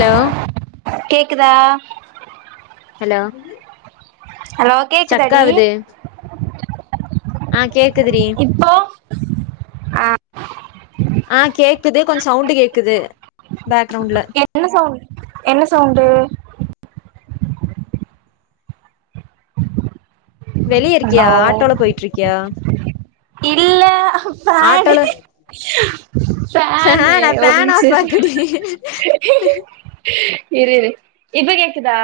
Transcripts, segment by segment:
hello கேக்குதா hello hello கேக்குதா stuck டி ஆகுது ஆ கேக்குதுறீ இப்போ ஆ ஆ கேக்குது கொஞ்ச சவுண்டு கேக்குது பேக்ரவுண்ட்ல என்ன சவுண்ட் என்ன சவுண்டு வெளிய ஹலோ இருக்கியா ஆட்டோல போயிட்ருக்கியா இல்ல பாணு ஆட்டோல ஆ ஃபெனு நா ஒரு ஃபேன் நிமிஷோ ஆஃப் இரு ஆக்குடி இரு இரு இப்ப கேக்குதா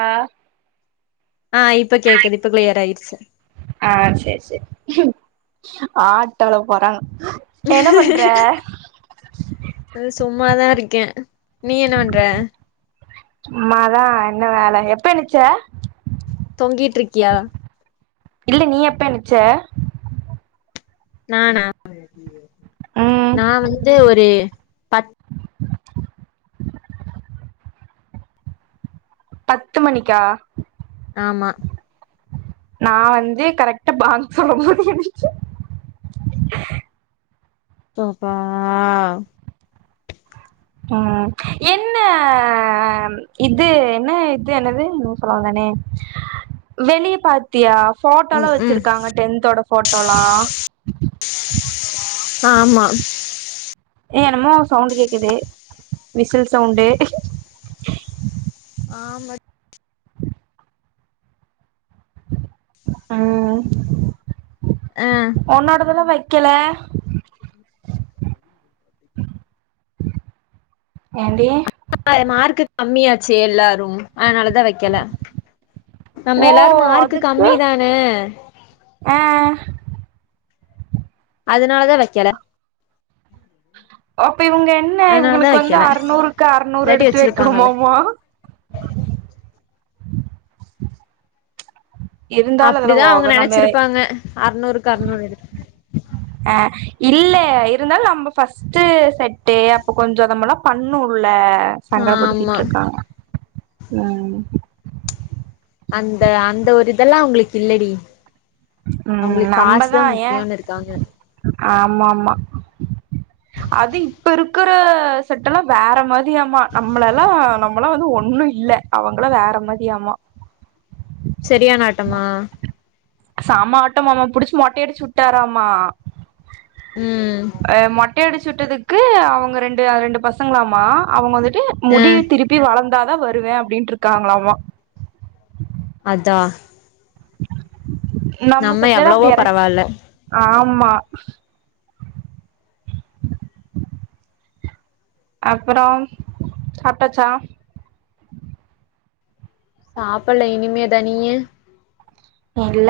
ஆ இப்ப கேக்குது இப்ப கிளியராயிடுச்ச ஆ செரி செரி ஆட்டோல போறாங்க என்ன பண்ற அது சும்மாதா இருக்கே நீ என்ன பண்ற சும்மாதா என்ன வேல எப்ப எந்திச்ச தொங்கிட்டுருக்கியா இல்ல நீ எப்ப எந்திச்ச நானா ம் நா வந்து ஒரு பத் பத்து மணிக்கா ஆமா நா வந்து கரெக்டா பாங்கு போட போது வந்து தோ பாவ் என்ன இது என்ன இது என்னது என்னமோ சொல்ல வந்தனே வெளிய பாத்தியா போட்டோலா ம் ம் வச்சிருக்காங்க டென்தோட போட்டோலா ஆமா ஏ என்னமோ ஒரு சவுண்டு கேக்குது விசில் சவுண்டு ஆமடி ம் ஆ ஒன்னோடதல்லா வக்கல ஏண்டி அ மார்க்கு கம்மியாச்சு எல்லாரு அதனாலதா வக்கல நம்ம ஓ எல்லாரு மார்க்கு அதுக்கு கம்மி தான ஆ அதனாலதா வக்கல அப்ப இவங்க என்ன அதனாலதா இவங்களுக்கு வந்து வைக்கல அறநூறுக்கு அறநூறு இல்லாட்டி எடுத்து வச்சிருப்பாங்கல்ல வக்கணுமாமா இருந்தாலு அதெல்லா அப்டிதா அவங்க ஓவர் நம்ம நெனைச்சிருப்பாங்க அறநூறுக்கு அறநூறு எடு அ இல்ல இருந்தாலு நாம்ப ஃபஸ்ட்டு செட்டு அப்ப கொஞ்சோ நம்மள்ளா பண்ணு உள்ள ஆமா சங்கடப்படுத்திட்ருக்காங்க உம் அந்த அந்த ஒரு இதெல்லா அவங்களுக் இல்லடி அவங்களுக்கு காசு தா முக்கியன்னு இருக்காங்க ஆம்மாம்மா அது இப்ப இருக்குற செட்டல்லா வேற மாதியாமா நம்மளெல்லா நம்மலா வந்து ஒன்னு இல்ல அவங்களா வேற மாதியாமா சரியான ஆட்டமா செம ஆட்டமாமா புடிச்சு மொட்டையடிச்சுட்டாராமா ம் மொட்டை அடிச்சு விட்டதுக்கு அவங்க ரெண்டு ரெண்டு பசங்களாமா அவங்க வந்துட்டு ஆ முடிய திருப் டி வளந்தாதா வருவே அப்டின்ட்டு இருக்காங்கலாமா அதா நம்ம செட்லெல்லா எவ்வளவோ அப்டி யாராச் பரவால்ல ஆம்மா அப்பறோம் சாப்ட்டாச்சா சாப்பட்ல இனிமேதா நீயி இல்ல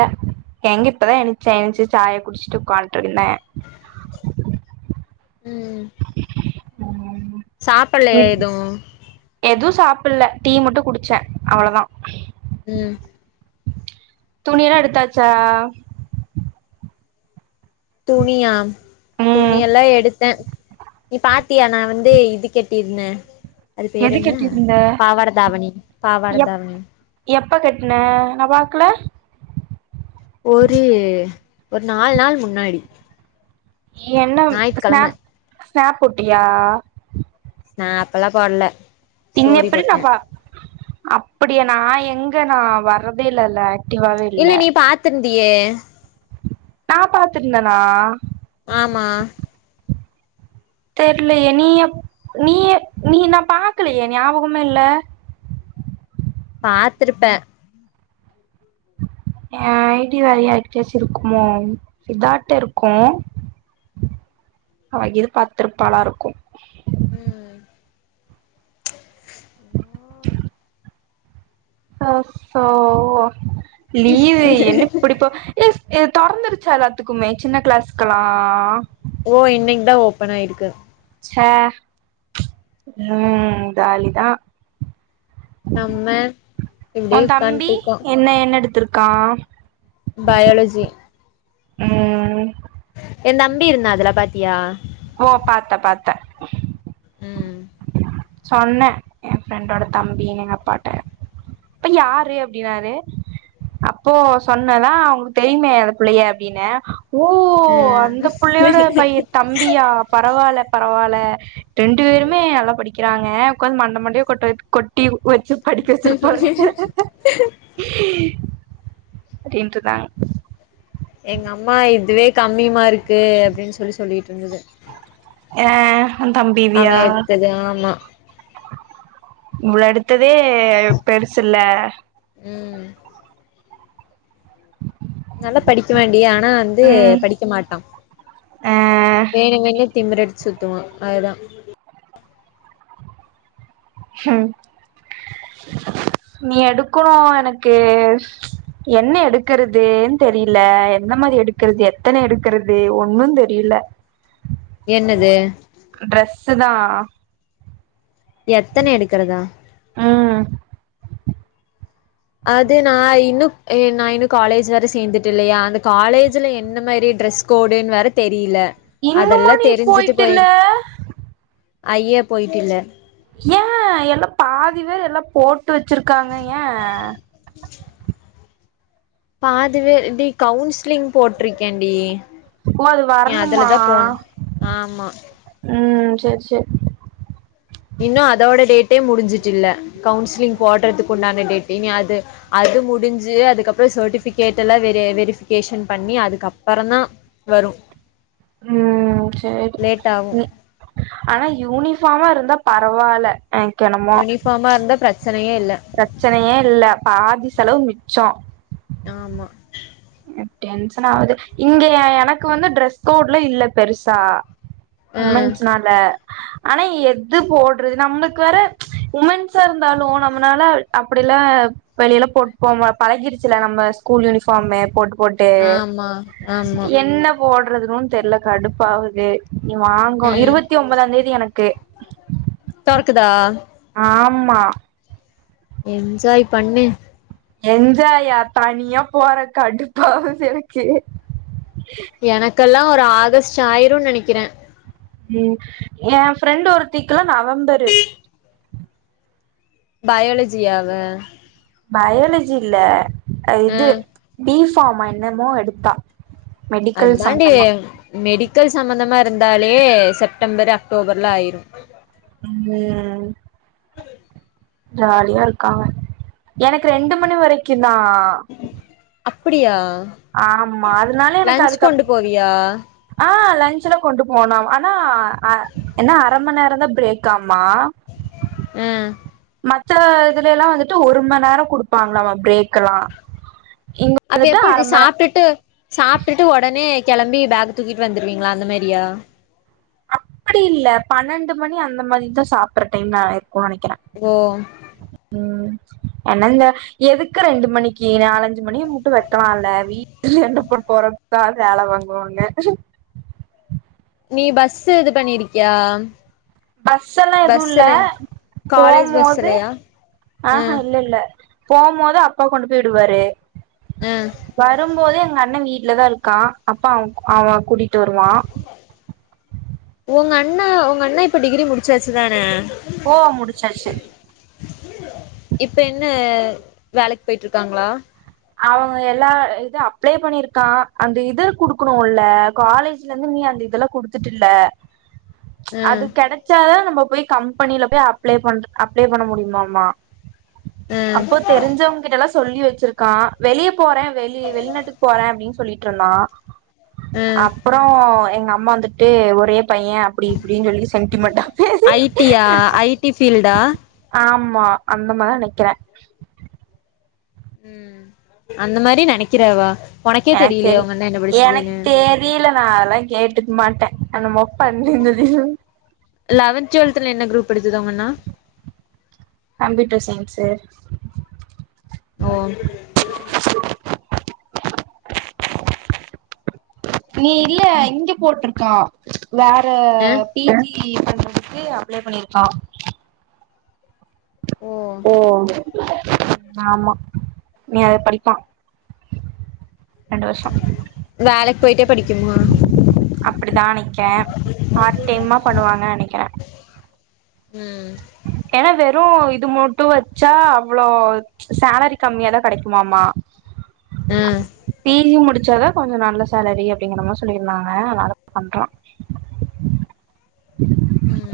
எங்க இப்பதா எந்ச்சே எந்ச்சி சாயா குடிச்சிட்டு உக்காண்ட்டு இருந்த உம் ஆமா சாப்பலலயா எது எது சாப்பிட்ல டீ மட்டு குடிச்ச அவ்ளதா ம் துணிலா எடுத்தாச்சா துணியா துணி ம் எல்லா எடுத்தே நீ பாத்தியா நா வந்து இது கேட் தின்னே அது பேரு எது என்ன கட்டிருந்த பாவாட தாவணி பாவாட எப் தாவணி எப்ப கட்ன நா பாக்ல ஒரு ஒரு நால் நாள் முன்னாடி என்னம் ஞாயித்துக்கெழம ஸ்னாப் ஸ்னாப் போட்டியா நா அப்பல்லா போட்ல பின்ன எப்டி நா பா அப்படிய நா எங்க நா வர்ரதே இல்லல்ல இல்ல நீ பாத்திருந்தியே நா பாத்துருந்தனா ஆமா தெர்லயே நீ எப் நீ நீ நான் பாக்கலியே ஞாபகமே இல்ல பாத்துருப்ப என் ஐ டி வேற யார்க்கிட்டயாச்சும் இருக்குமோ ரிபாட்ட இருக்கூ அவ இது பாத்திருப்பாளா இருக்கூ ம் அச்சோ லீவு என்ன இப்பிடிப் போ எ ஸ் தொறந்திருச்சா எல்லாத்துக்குமே சின்ன கிளாஸ்க்குல்லாம் ஓ இன்னக் தா ஓப்பன் ஆயிருக்கு சே ம் ஜாலி தா நம்ம இப்டியே ஒன் தம்பி உக்கான்ட்ருக்கோ என்ன என்ன எடுத்திருக்கா பயாலஜி ம் எந் தம்பி இருந்தான் அதுல பாத்தியா ஓ பாத்த பாத்த ம் சொன்னே என் ஃப்ரெண்டோட தம்பின்னு எங்க அப்பாட்ட ப்ப யாரு அப்பிடின்னாரு அப்போ சொன்னேனா உங்களுக்கு தெரியுமே அந்த பிள்ளைய அப்பிடின்னேன் ஓ அந்த ம் பிள்ளையோட பைய தம்பியா பரவால்ல பரவால்ல ரெண்டு பேருமே நல்லா படிக்கிறாங்க உக்காந்து மண்ட மண்டய கொட்ட வப் கொட்டி வெச்சு படிக்க வச்சிருப்பாளுங்க அப்பிடின்ருந்தாங்க எங்க அம்மா இதுவே கம்மி மார்க்கு அப்பிடின்னு சொல்லி சொல்லிட்டு இருந்தது ஏ ஒன் அவ தம்பிவியா எடுத்தது ஆமா இ்வ்ள எடுத்ததே பெருசுல்ல ம் நல்லா படிக்குவான்டி ஆனா வந்து ம் படிக்க மாட்டா ஆ வேணுமுன்னே திமுரடிச்சு சுத்துவான் அது தான் ம் நீ எடுக்குணு எனக்கு என்ன எடுக்கறதூன் தெரியில எந்த மாரி எடுக்கறது எத்தன எடுக்கறது ஒன்னுந் தெரியில என்னது ட்ரெஸ்ஸு தா எத்தன எடுக்கறதா ம் அது நா இன்னு எ நா இன்னு காலேஜ் வேற சேந்துட்டே இல்லையா அந்த காலேஜ்ல என்ன மாரி ட்ரெஸ் கோடுன் வேற தெரியில இன்னுமா அதெல்லா நீ தெரிஞ்சிட்டு போயிட்டுல்ல போயெடுக் ஐயே போயட்டுல்ல ஏன் எல்லாம் பாதி வேர் எல்லாம் போட்டு வச்சிருக்காங்க ஏன் பாதி வே டி கவுன்சிலிங் போட்டிருக்கேன்டி ஓ அது ஏ வரணுமா அதுலதான் போனும் ஆமா ம் செர் செர் இன்னு அதோட டேட்டே முடிஞ்சுட்டு இல்ல கவுன்சிலிங் போடுறதுக்கு உண்டான டேட்டு இனி அது அது முடிஞ்சு அதுக்கப்பறோ சேர்ட்டிஃபிகேட் எல்லா வெரி வெரிஃபிகேஷன் பண்ணி அதுக்கப்பறந் தா வரு ம் சேரி லேட் ஆகு ம் ஆனா யூனிஃபார்மா இருந்தா பரவால்ல எனக்கென்னமோ பார்மா இருந்தா பிரச்சனயே இல்ல பிரச்சனையே இல்ல பாதி செலவு மிச்சோ ஆமா டென்சன் ஆகுது இங்க எனக்கு வந்து டிரரெஸ் கோட்ல இல்ல பெருசா ம் உமன்ஸ்னால ஆனா எது போட்றது நம்மக்கு வேற உமென்ஸா இருந்தாலு நம்மனால அப்படிலா வெளியலா போட் போம பழகிருச்சுல நம்ம ஸ்கூல் யூனிஃபாமு போட்டு ஆமா ஆமா என்னப் போட்றதுன்னு தெர்ல கடுப்பாவுது நீ வாங்கணு ம் இருவத்தி ஒம்போதாந்தேதி எனக்கு தொறக்குதா ஆம்மா என்ஜாய் பண்ணு என்ஜாயா தனியா போற கடுப்பாகுது எனக்கு எனக்கெல்லா ஒரு ஆகஸ்ட் ஆயிரு நெனைக்கிறே ம் ஏ ஃப்ரெண்ட் ஒருத்தீக்குலா நவம்பரு பயோலஜியவ பயாலஜி இல்ல ஆ இது பி ஃபார்மா என்னமோ எடுத்தா மெடிக்கல் அதாண்டி சம்பந்தமா மெடிக்கல் சமந்தமா இருந்தாலே செப்டம்பர் அக்டோபர்ல ஆயிரு ம் அ ஜாலியா இருக்காவ எனக்கு ரெண்டு மணி வரைக்கு தா அப்பிடியா ஆம்மா அதுனால எனக்கு அதுக்கப் போவியா ஆ லன்ச்செல்லா கொண்டு போனோ ஆனா அ என்ன அரமண் நேர தா பிரேக்காமா ம் மத்த இதுல எல்லா வந்துட்டு ஒருமணநேரோ குடுப்பாங்களாமா பிரேக்ல்லா அப்ப எப்படி சாப்ட்டுட்டு சாப்ட்டுட்டு ஒடனே கெளம்பி பேக் தூக்கிட்டு வந்துருவீங்களா அந்த மாரியா அப்படி இல்ல பனண்டு மணி அந்த மாரிதா சாப்பற டைம் நா இருக்கூ நனைக்கிற ஓ ம் அனந்த எதுக்கு ரெண்டு மணிக்கி நாலஞ்சு மணி முட்டு வெட்டலால வீட்ல என்ன போட் போற தா வேல வாங்குவாங்க நீ பஸ் இது பண்ணிருக்கியா பஸ்ஸெல்லா எதுவு இல்ல பஸ்ஸுல காலேஜ் போமோது பஸ்ஸுலயா ஆ ஆஹா இல்ல இல்ல போம்போது அப்பா கொண்டு போயி வுடுவாரு ஆ வரும்போது எங்க அண வீட்லதா இருக்கா அப்பா அவங் அவ கூட்டிட்டு வருவா உங்க அண்ணே உங்க அண்ணே இப்ப டிகிரி முடிச்சாச்சு தான ஓ முடிச்சாச்சு இப்ப என்ன வேலைக்கு போயிட்ருக்காங்களா அவங்க எல்லா இது அப்ளே பண்ணிருக்கா அந்த இது குடுக்கணுல காலேஜ்ல இருந்து நீ அந்த இதுல குடுத்துட்டுல ஆ அது கெடைச்சாதா நம்ம போய் கம்பெனில போய் அப்ளை பண் அப்ளே பண்ண முடியுமாமா ஆ அப்போ தெரிஞ்சவ கிட்டல்லா சொல்லி வச்சிருக்கா வெளிய போற வெளி வெளிநாட்டுக்கு போற அப்டின் சொல்லிட்ருந்தா ஆ அப்றோ எங்க அம்மா வந்துட்டு ஒரே பைய அப்டி இப்டின் சொல்லி சென்டிமெண்டா பேசி ஐ டி யா ஐ டி ஃபீல்டா ஆமா அந்த மாரி நிக்கிறே ம் அந்த மாரி நெனைக்கிறவா உனக்கே தெரியலையா உங்க அண்ண என்ன படிச்சிதுன்னு தீல நா அதெல்லா கேட்டுக்க மாட்ட என்னோமோ பன்னி இந்துது லவென்த் டுவல்த்துல என்ன குரூப் எடுத்ததா உங்க அண்ணா கம்ப்யூட்டர் சயின்ஸ்ஸு ஓ நீ இல்ல இங்க போட்ருக்கா வேற அ பி ஜி பண்றதுக்கு அப்ளை பண்ணிருக்கா ஓ ஆமா நீ அதை படிப்பான் வேலைக்கு போய்ட்டே படிக்கணுமா அப்டிதா நிக்கே பார்ட் டைம்மா பண்ணுவாங்க நெனைக்கிறே ம் ஏனா வெறு இது மொட்டு வெச்சா அவ்ளோ சேலரி கம்மியாதான் கிடைக்குமாமா அ பி ஜி முடிச்சாதான் கொஞ்சம் நல்ல சேலரி அப்படிங்கறத சொல்லிருந்தாங்க அதனால பண்றான் ம்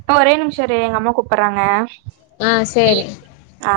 அக்கா ஒரே நிம்ஷ இரு எங்க அம்மா கூப்புட்றாங்க அ சேரி அ